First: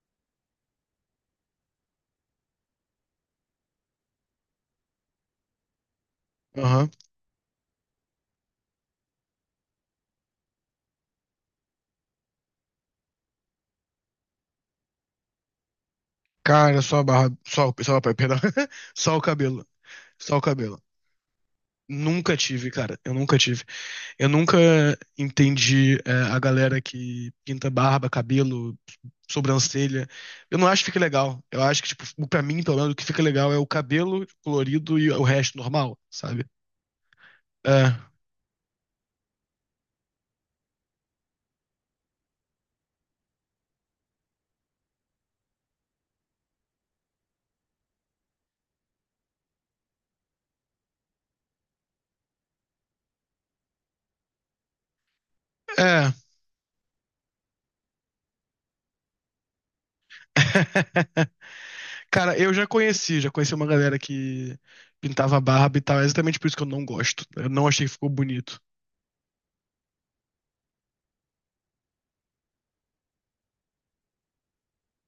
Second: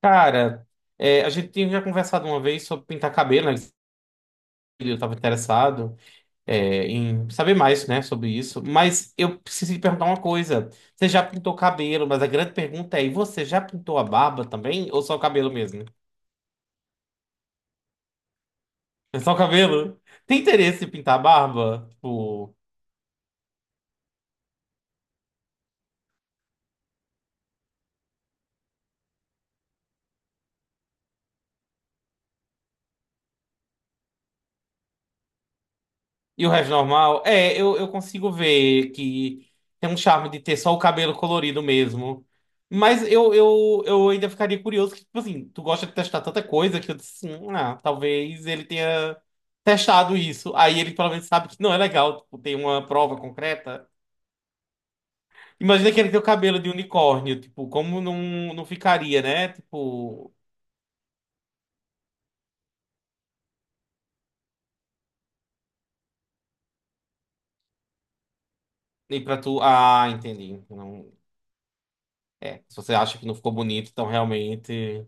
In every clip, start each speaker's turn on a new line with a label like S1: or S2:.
S1: Cara, a gente tinha já conversado uma vez sobre pintar cabelo, né? Eu estava interessado,
S2: Aham.
S1: em saber mais, né, sobre isso. Mas eu preciso te perguntar uma coisa. Você já pintou cabelo, mas a grande pergunta é, e você já pintou a barba também? Ou só o cabelo mesmo?
S2: Cara, só a barba. Perdão. Só o
S1: É só o
S2: cabelo.
S1: cabelo?
S2: Só
S1: Tem
S2: o cabelo.
S1: interesse em pintar a barba?
S2: Nunca
S1: Tipo,
S2: tive, cara. Eu nunca tive. Eu nunca entendi a galera que pinta barba, cabelo, sobrancelha. Eu não acho que fica legal. Eu acho que, tipo, pra mim, pelo menos, o que fica legal é o cabelo colorido e o resto normal, sabe?
S1: e o resto normal? É, eu
S2: É.
S1: consigo ver que tem um charme de ter só o cabelo colorido mesmo. Mas eu ainda ficaria curioso que, tipo assim, tu gosta de testar tanta coisa que eu disse, assim, ah, talvez ele tenha testado isso. Aí ele pelo menos sabe que não é legal, tipo, tem uma prova concreta. Imagina que ele
S2: É.
S1: tem o cabelo de unicórnio, tipo, como não ficaria, né?" Tipo,
S2: Cara, eu já conheci uma galera que pintava barba e tal. É exatamente por isso que eu não gosto. Eu não achei que ficou bonito.
S1: nem pra tu. Ah, entendi. Não, se você acha que não ficou bonito, então realmente.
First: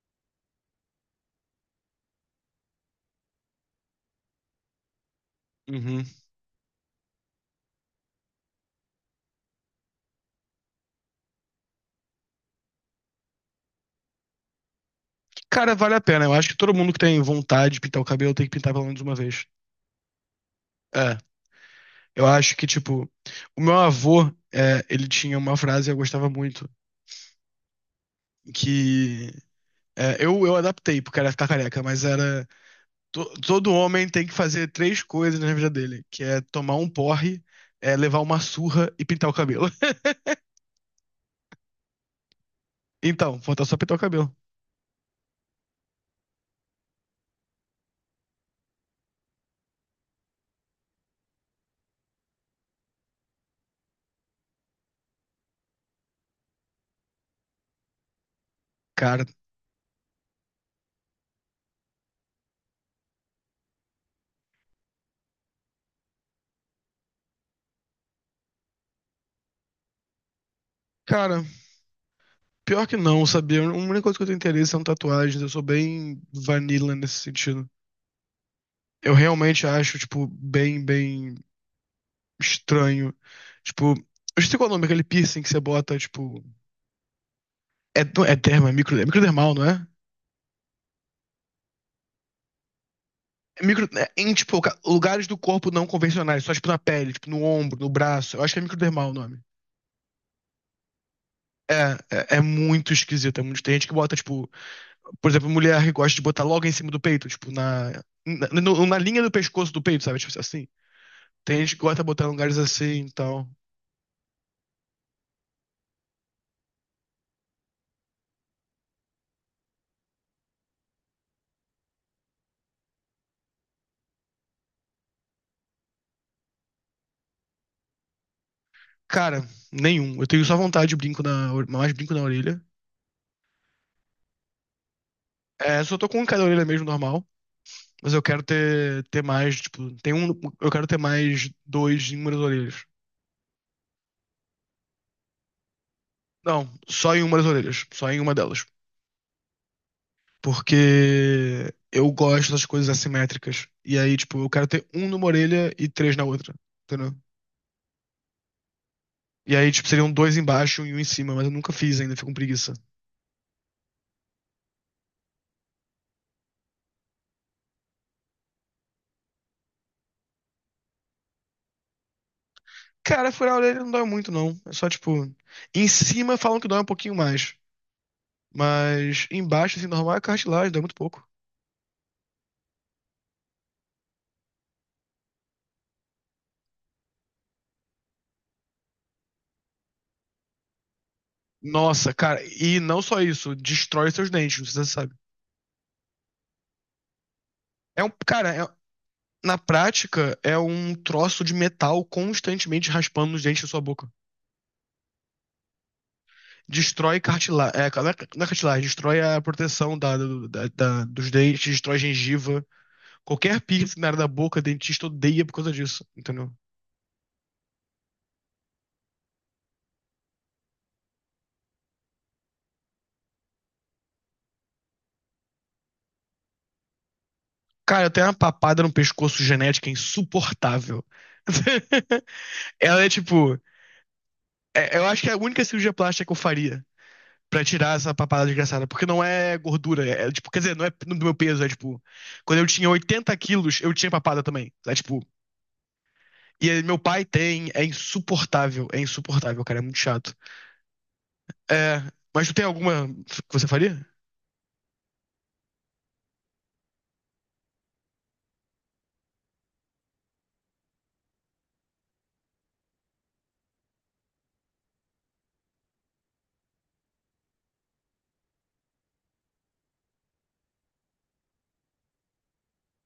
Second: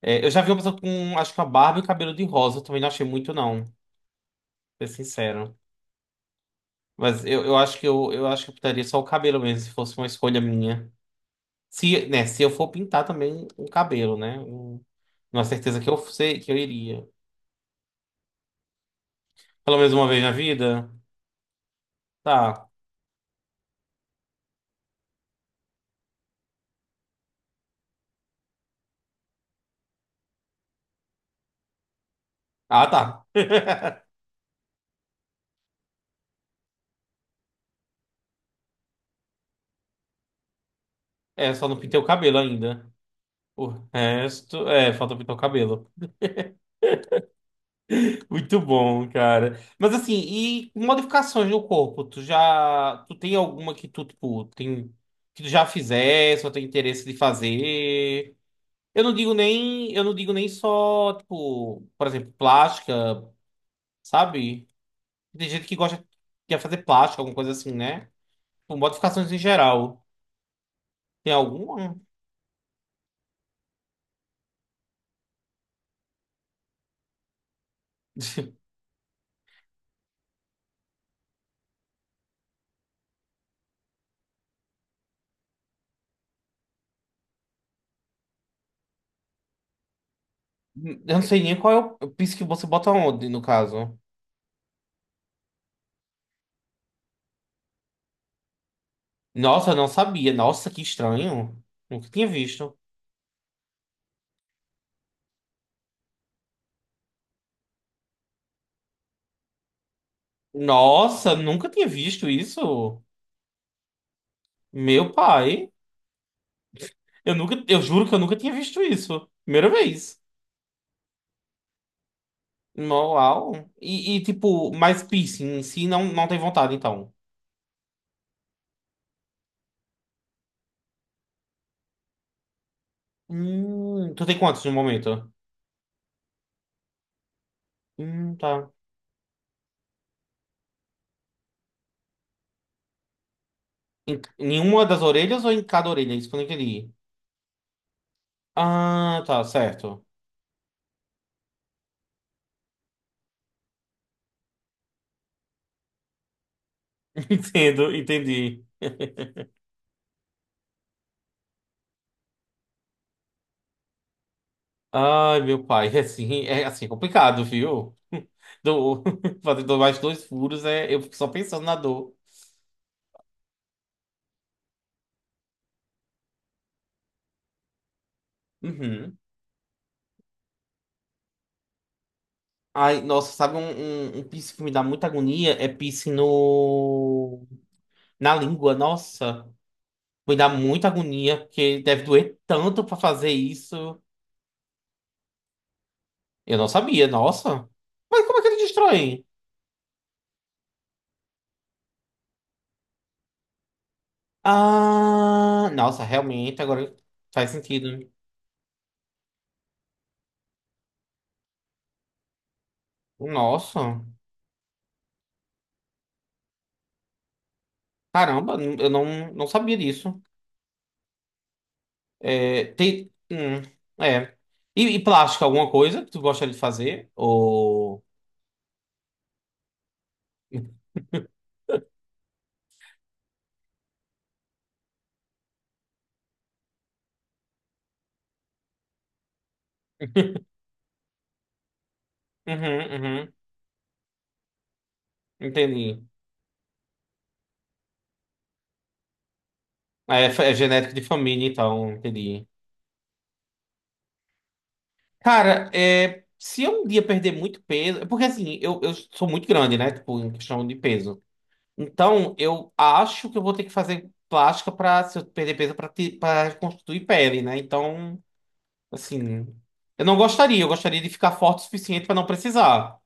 S1: É, eu já vi uma pessoa com, acho que uma barba e um cabelo de rosa. Eu também não achei muito, não, pra ser sincero.
S2: Uhum.
S1: Mas eu acho que eu pintaria só o cabelo mesmo, se fosse uma escolha minha. Se eu for pintar também o cabelo, né? Uma
S2: Cara,
S1: certeza que
S2: vale
S1: eu
S2: a pena. Eu
S1: sei
S2: acho
S1: que
S2: que
S1: eu
S2: todo mundo que
S1: iria.
S2: tem vontade de pintar o cabelo tem que pintar pelo menos uma vez.
S1: Pelo menos uma vez na vida?
S2: É. Eu acho que,
S1: Tá.
S2: tipo, o meu avô, ele tinha uma frase que eu gostava muito, que eu adaptei, porque era ficar careca, mas era
S1: Ah, tá.
S2: todo homem tem que fazer três coisas na vida dele, que é tomar um porre, levar uma surra e pintar o cabelo.
S1: É, só não pintei o cabelo ainda.
S2: Então, falta
S1: O
S2: só pintar o cabelo.
S1: resto, falta pintar o cabelo. Muito bom, cara. Mas assim, e modificações no corpo? Tu já. Tu tem alguma que tu, tipo, tem. Que tu já fizesse ou tem interesse de fazer? Eu não
S2: Cara,
S1: digo nem. Eu não digo nem só, tipo, por exemplo, plástica, sabe? Tem gente que gosta de fazer plástica, alguma coisa assim, né? Tipo, modificações em geral. Tem
S2: cara,
S1: alguma?
S2: pior que não, sabia? A única coisa que eu tenho interesse são tatuagens, eu sou bem vanilla nesse sentido. Eu realmente acho, tipo, bem, bem estranho. Tipo, eu sei qual é o nome, aquele piercing que você bota, tipo. É, não é derma, é microdermal, não é?
S1: Eu não sei nem qual é o piso que você bota onde, no
S2: É micro,
S1: caso.
S2: é em, tipo, lugares do corpo não convencionais, só, tipo, na pele, tipo, no ombro, no braço. Eu acho que é microdermal o nome.
S1: Nossa, eu não sabia. Nossa, que estranho.
S2: É,
S1: Nunca tinha
S2: é
S1: visto.
S2: muito esquisito. É muito, tem gente que bota, tipo, por exemplo, mulher que gosta de botar logo em cima do peito, tipo, na, na linha do pescoço do peito, sabe? Tipo assim.
S1: Nossa,
S2: Tem
S1: nunca
S2: gente que
S1: tinha
S2: gosta de botar em
S1: visto
S2: lugares assim,
S1: isso.
S2: então.
S1: Meu pai. Eu juro que eu nunca tinha visto isso. Primeira vez. Uau. E, tipo, mas piercing em si não tem vontade, então.
S2: Cara, nenhum. Eu tenho só vontade de brinco mais brinco na orelha.
S1: Tu tem quantos no momento?
S2: É, só tô com um em cada orelha mesmo normal, mas eu quero
S1: Tá.
S2: ter mais, tipo, tem um, eu quero ter mais dois em uma das orelhas.
S1: Em nenhuma das orelhas ou em cada orelha? Isso que eu não
S2: Não,
S1: entendi.
S2: só em uma das orelhas, só em uma delas.
S1: Ah, tá, certo.
S2: Porque eu gosto das coisas assimétricas. E aí, tipo, eu quero ter um numa orelha e três na outra. Entendeu?
S1: Entendo, entendi.
S2: E aí, tipo, seriam dois embaixo e um em cima, mas eu nunca fiz ainda, fico com preguiça.
S1: Ai, meu pai, é assim, é assim, é complicado, viu? Do, fazer mais dois furos, eu fico só pensando na dor.
S2: Cara, furar a orelha não dói muito, não. É só, tipo, em cima falam que dói um pouquinho mais.
S1: Uhum.
S2: Mas embaixo, assim, normal é cartilagem, dói muito pouco.
S1: Ai, nossa, sabe um piercing que me dá muita agonia? É piercing no... na língua, nossa. Me dá muita agonia, porque deve
S2: Nossa,
S1: doer
S2: cara, e
S1: tanto pra
S2: não só
S1: fazer
S2: isso,
S1: isso.
S2: destrói seus dentes, não sei se você sabe.
S1: Eu não sabia, nossa.
S2: É um,
S1: Mas como é que
S2: cara,
S1: ele destrói?
S2: na prática, é um troço de metal constantemente raspando os dentes da sua boca.
S1: Ah, nossa, realmente, agora
S2: Destrói
S1: faz
S2: cartilagem. É,
S1: sentido.
S2: não é cartilagem, destrói a proteção da, dos dentes, destrói gengiva. Qualquer piercing
S1: Nossa,
S2: na área da boca, dentista odeia por causa disso, entendeu?
S1: caramba, eu não sabia disso. É, tem, é. E plástico, alguma coisa que tu gostaria de fazer? Ou.
S2: Cara, eu tenho uma papada no pescoço genética insuportável. Ela é tipo. Eu acho que é a única cirurgia plástica que eu faria pra tirar essa papada desgraçada. Porque não é gordura. É, é, tipo, quer dizer, não é do meu peso. É tipo. Quando eu
S1: Uhum,
S2: tinha
S1: uhum,
S2: 80 quilos, eu tinha papada também. É tipo.
S1: entendi.
S2: E aí, meu pai tem. É insuportável. É insuportável, cara. É muito
S1: É,
S2: chato.
S1: é genético de família, então,
S2: É,
S1: entendi.
S2: mas tu tem alguma que você faria?
S1: Cara, se eu um dia perder muito peso. Porque assim, eu sou muito grande, né? Tipo, em questão de peso. Então, eu acho que eu vou ter que fazer plástica pra, se eu perder peso, pra reconstituir pele, né? Então, assim. Eu não gostaria, eu gostaria de ficar forte o suficiente pra não precisar.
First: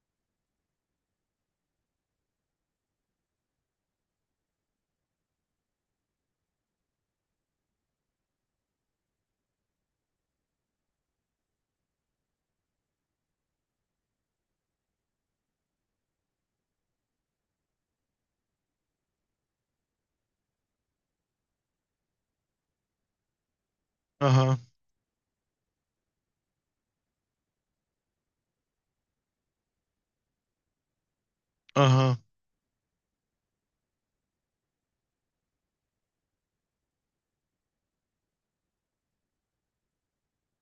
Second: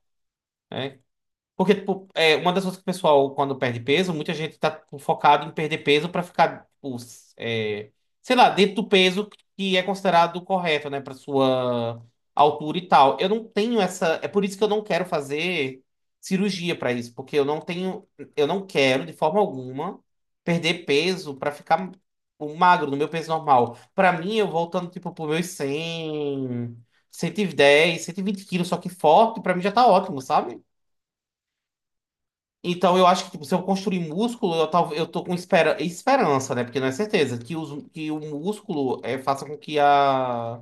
S1: Porque, tipo, uma das coisas que o pessoal, quando perde peso, muita gente tá tipo, focado em perder peso pra ficar, tipo, sei lá, dentro do peso que é considerado correto, né, pra sua altura e tal. Eu não tenho essa. É por isso que eu não quero fazer cirurgia pra isso, porque eu não tenho. Eu não quero, de forma alguma, perder peso pra ficar tipo, magro, no meu peso normal. Pra mim, eu
S2: Aham,
S1: voltando, tipo, pro meus 100, 110, 120 quilos, só que forte, pra mim já tá ótimo, sabe?
S2: aham.
S1: Então, eu acho que tipo, se eu construir músculo, eu tô com esperança, né? Porque não é certeza que o músculo faça com que a,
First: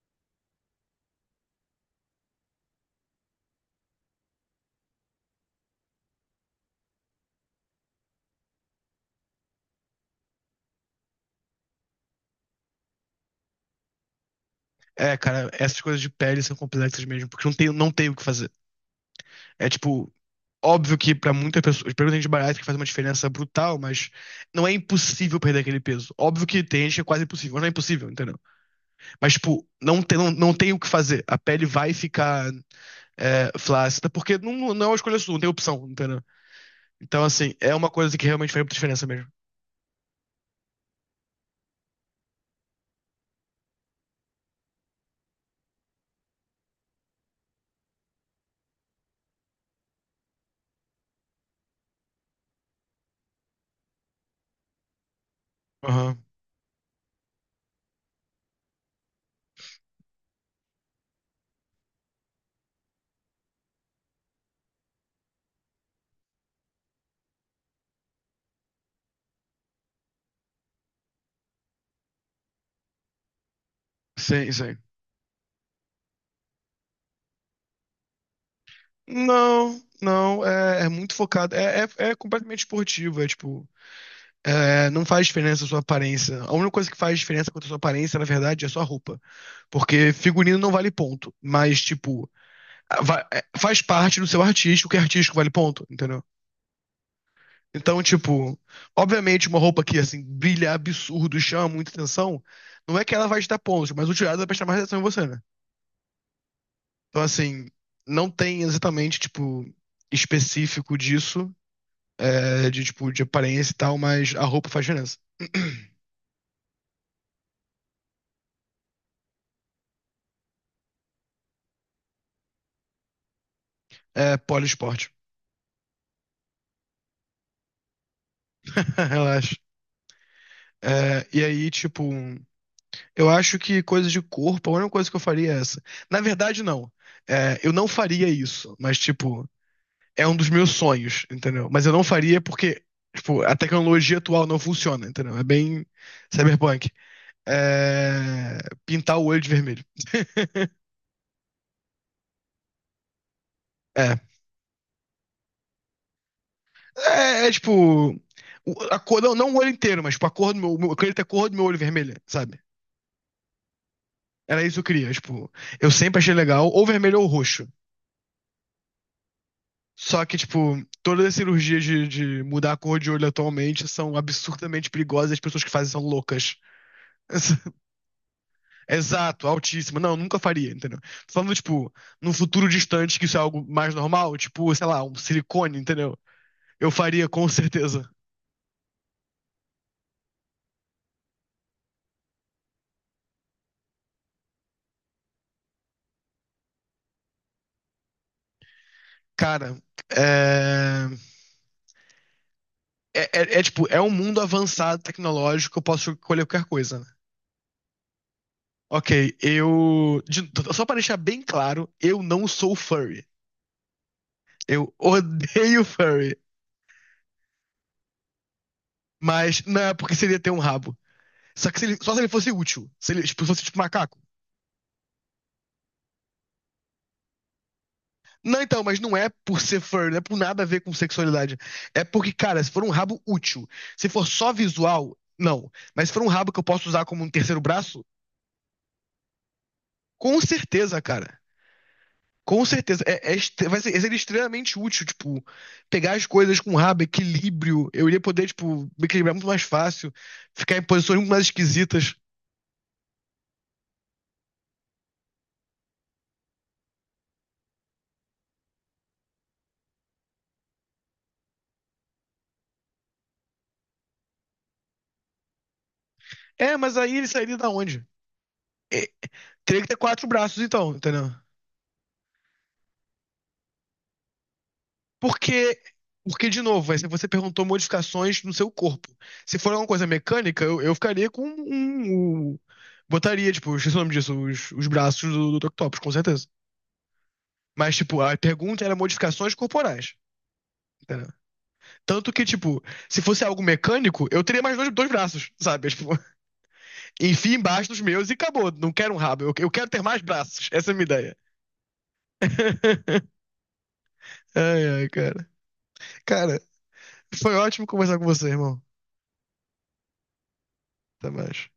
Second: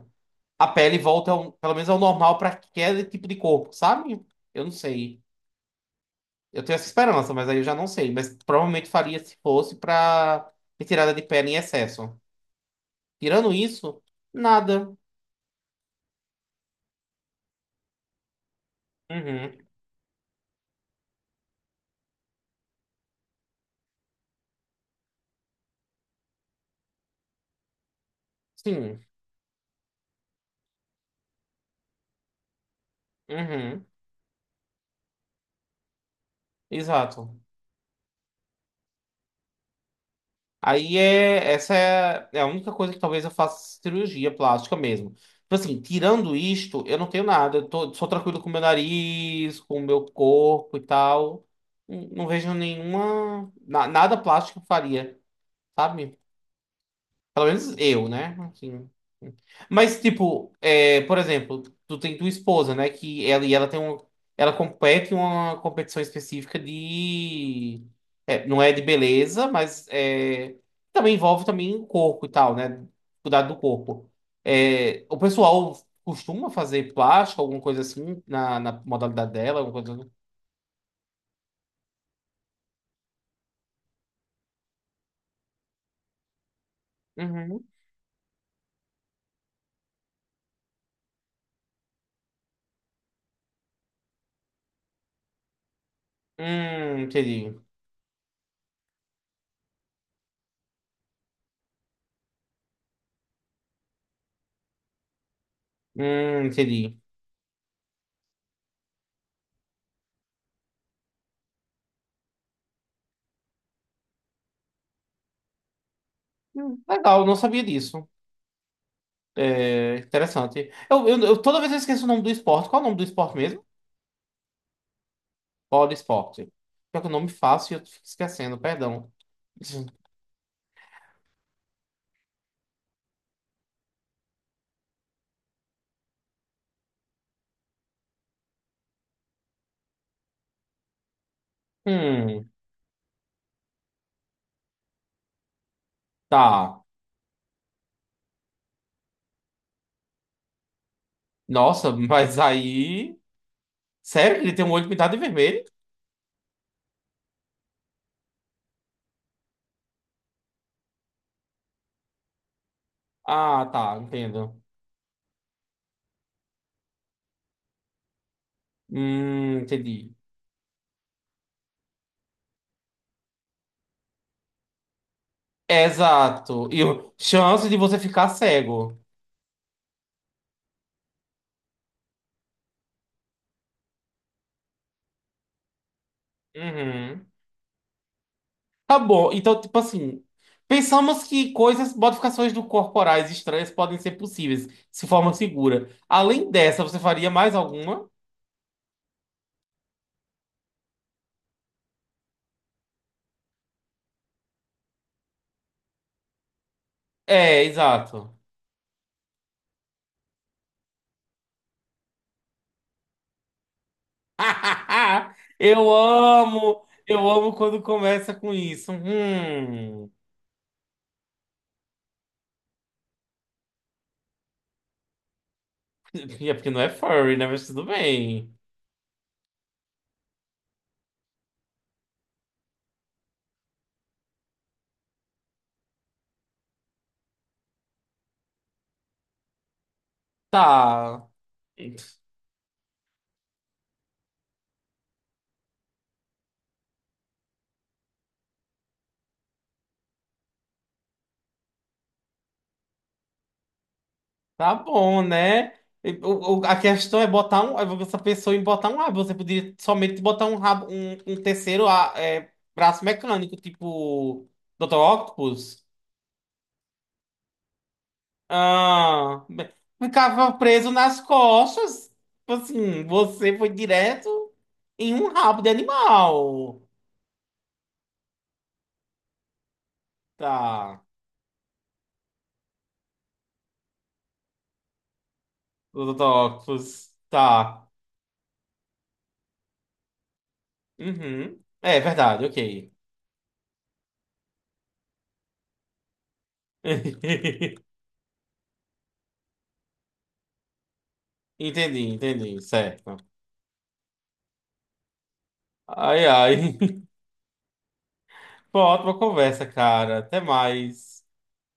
S1: a pele volte, ao, pelo menos, ao normal para aquele tipo de corpo, sabe? Eu não sei. Eu tenho essa esperança, mas aí eu já não sei. Mas provavelmente faria se fosse para retirada de pele em excesso. Tirando isso, nada.
S2: É, cara, essas coisas de pele são complexas mesmo, porque não tem o que fazer.
S1: Uhum.
S2: É tipo, óbvio que pra muitas pessoas, pra muita gente bariátrica faz uma diferença brutal, mas não é impossível perder aquele peso. Óbvio que tem gente que é quase impossível, mas não é impossível, entendeu?
S1: Sim.
S2: Mas, tipo, não tem o que fazer. A pele vai ficar.
S1: Uhum.
S2: Flácida, porque não é uma escolha sua, não tem opção, entendeu? Então,
S1: Exato.
S2: assim, é uma coisa que realmente faz muita diferença mesmo.
S1: Aí, essa é a única coisa que talvez eu faça cirurgia plástica mesmo. Tipo assim, tirando isto, eu não tenho nada. Eu sou tranquilo com o meu nariz, com o meu corpo e tal. Não, não vejo nenhuma. Nada plástico eu faria, sabe?
S2: Aham.
S1: Pelo menos eu, né? Assim. Mas, tipo, por exemplo, tu tem tua esposa, né? Que ela tem um. Ela compete em uma competição específica de. Não é de beleza, mas também envolve também o corpo e tal, né? Cuidado do corpo.
S2: Sim, sim.
S1: É, o pessoal costuma fazer plástico, alguma coisa assim, na modalidade dela,
S2: Não,
S1: alguma coisa.
S2: não, é, é muito focado. É completamente esportivo, é tipo. Não faz diferença a sua aparência. A única coisa que faz diferença
S1: Uhum.
S2: quanto a sua aparência, na verdade, é a sua roupa. Porque figurino não vale ponto. Mas, tipo, faz parte do seu artístico, que artístico vale ponto, entendeu?
S1: Entendi.
S2: Então, tipo, obviamente uma roupa que, assim, brilha absurdo, chama muita atenção, não é que ela vai te dar pontos, mas o tirado vai prestar mais atenção em você, né?
S1: Entendi.
S2: Então, assim, não tem exatamente, tipo, específico disso, de, tipo, de aparência e tal, mas a roupa faz diferença.
S1: Legal, não sabia disso. É, interessante. Toda vez eu esqueço o nome do esporte. Qual é o nome do esporte mesmo?
S2: É poliesporte.
S1: Bola esporte. Pior que o nome fácil e eu fico esquecendo, perdão.
S2: Relaxa. É, e aí, tipo, eu acho que coisa de corpo, a única coisa que eu faria é essa. Na verdade, não. É, eu não faria isso, mas, tipo, é um dos meus sonhos, entendeu? Mas eu não faria
S1: Hum,
S2: porque, tipo, a tecnologia atual não funciona, entendeu? É bem
S1: tá.
S2: cyberpunk. É... Pintar o olho de vermelho.
S1: Nossa, mas aí.
S2: É.
S1: Sério que ele tem um olho pintado de vermelho?
S2: É, é, tipo. A cor, não, não o olho inteiro, mas tipo, a cor do meu. Eu queria ter a cor do meu olho vermelha, sabe?
S1: Ah, tá, entendo.
S2: Era isso que eu queria, tipo. Eu sempre achei legal, ou vermelho ou roxo.
S1: Entendi.
S2: Só que, tipo, todas as cirurgias de mudar a cor de olho atualmente são absurdamente perigosas e as pessoas que fazem são loucas.
S1: Exato. E chance de você ficar cego.
S2: Exato, altíssimo. Não, nunca faria, entendeu? Tô falando, tipo, num futuro distante que isso é algo mais normal, tipo, sei lá, um silicone, entendeu? Eu
S1: Uhum.
S2: faria com certeza.
S1: Tá bom, então, tipo assim, pensamos que coisas, modificações do corporais estranhas podem ser possíveis, se forma segura. Além dessa, você faria mais alguma?
S2: Cara, é... É, tipo, é um mundo avançado tecnológico, eu posso escolher qualquer coisa, né?
S1: É, exato.
S2: Ok, Só pra deixar bem claro, eu não sou furry. Eu odeio furry.
S1: Eu amo quando começa com isso.
S2: Mas não é
S1: Hum.
S2: porque seria ter um rabo. Só que se ele- só se ele fosse útil. Se ele tipo, fosse tipo macaco.
S1: É porque não é furry, né? Mas tudo bem.
S2: Não, então, mas não é por ser fur, não é por nada a ver com sexualidade. É porque, cara, se for um rabo útil, se for só visual, não. Mas se for um rabo que eu posso usar como um terceiro braço, com certeza,
S1: Tá.
S2: cara. Com certeza. Vai ser extremamente útil, tipo, pegar as coisas com rabo, equilíbrio. Eu iria poder, tipo, me equilibrar muito mais fácil, ficar em posições muito mais esquisitas.
S1: Tá bom, né? E a questão é botar um, essa pessoa em botar um rabo. Você poderia somente botar um rabo, um terceiro braço mecânico, tipo Dr. Octopus.
S2: É, mas aí ele sairia da onde? É,
S1: Ah,
S2: teria que ter quatro
S1: ficava
S2: braços,
S1: preso
S2: então,
S1: nas
S2: entendeu?
S1: costas. Tipo assim, você foi direto em um rabo de
S2: Porque, porque de novo,
S1: animal.
S2: você perguntou modificações no seu corpo. Se for alguma coisa mecânica, eu
S1: Tá,
S2: ficaria com um, um- Botaria, tipo, esqueci o nome disso, os braços do Octopus,
S1: o
S2: com
S1: Dr.
S2: certeza.
S1: Octopus. Tá.
S2: Mas, tipo, a pergunta era modificações corporais. Entendeu?
S1: Uhum. É
S2: Tanto que,
S1: verdade,
S2: tipo,
S1: ok.
S2: se fosse algo mecânico, eu teria mais dois braços, sabe? Tipo, enfia embaixo dos meus e acabou. Não quero um rabo, eu quero ter mais braços. Essa é a minha ideia.
S1: Entendi, entendi, certo.
S2: Ai, ai, cara.
S1: Ai,
S2: Cara,
S1: ai.
S2: foi ótimo conversar com você, irmão.
S1: Foi uma ótima conversa, cara. Até mais.
S2: Até mais.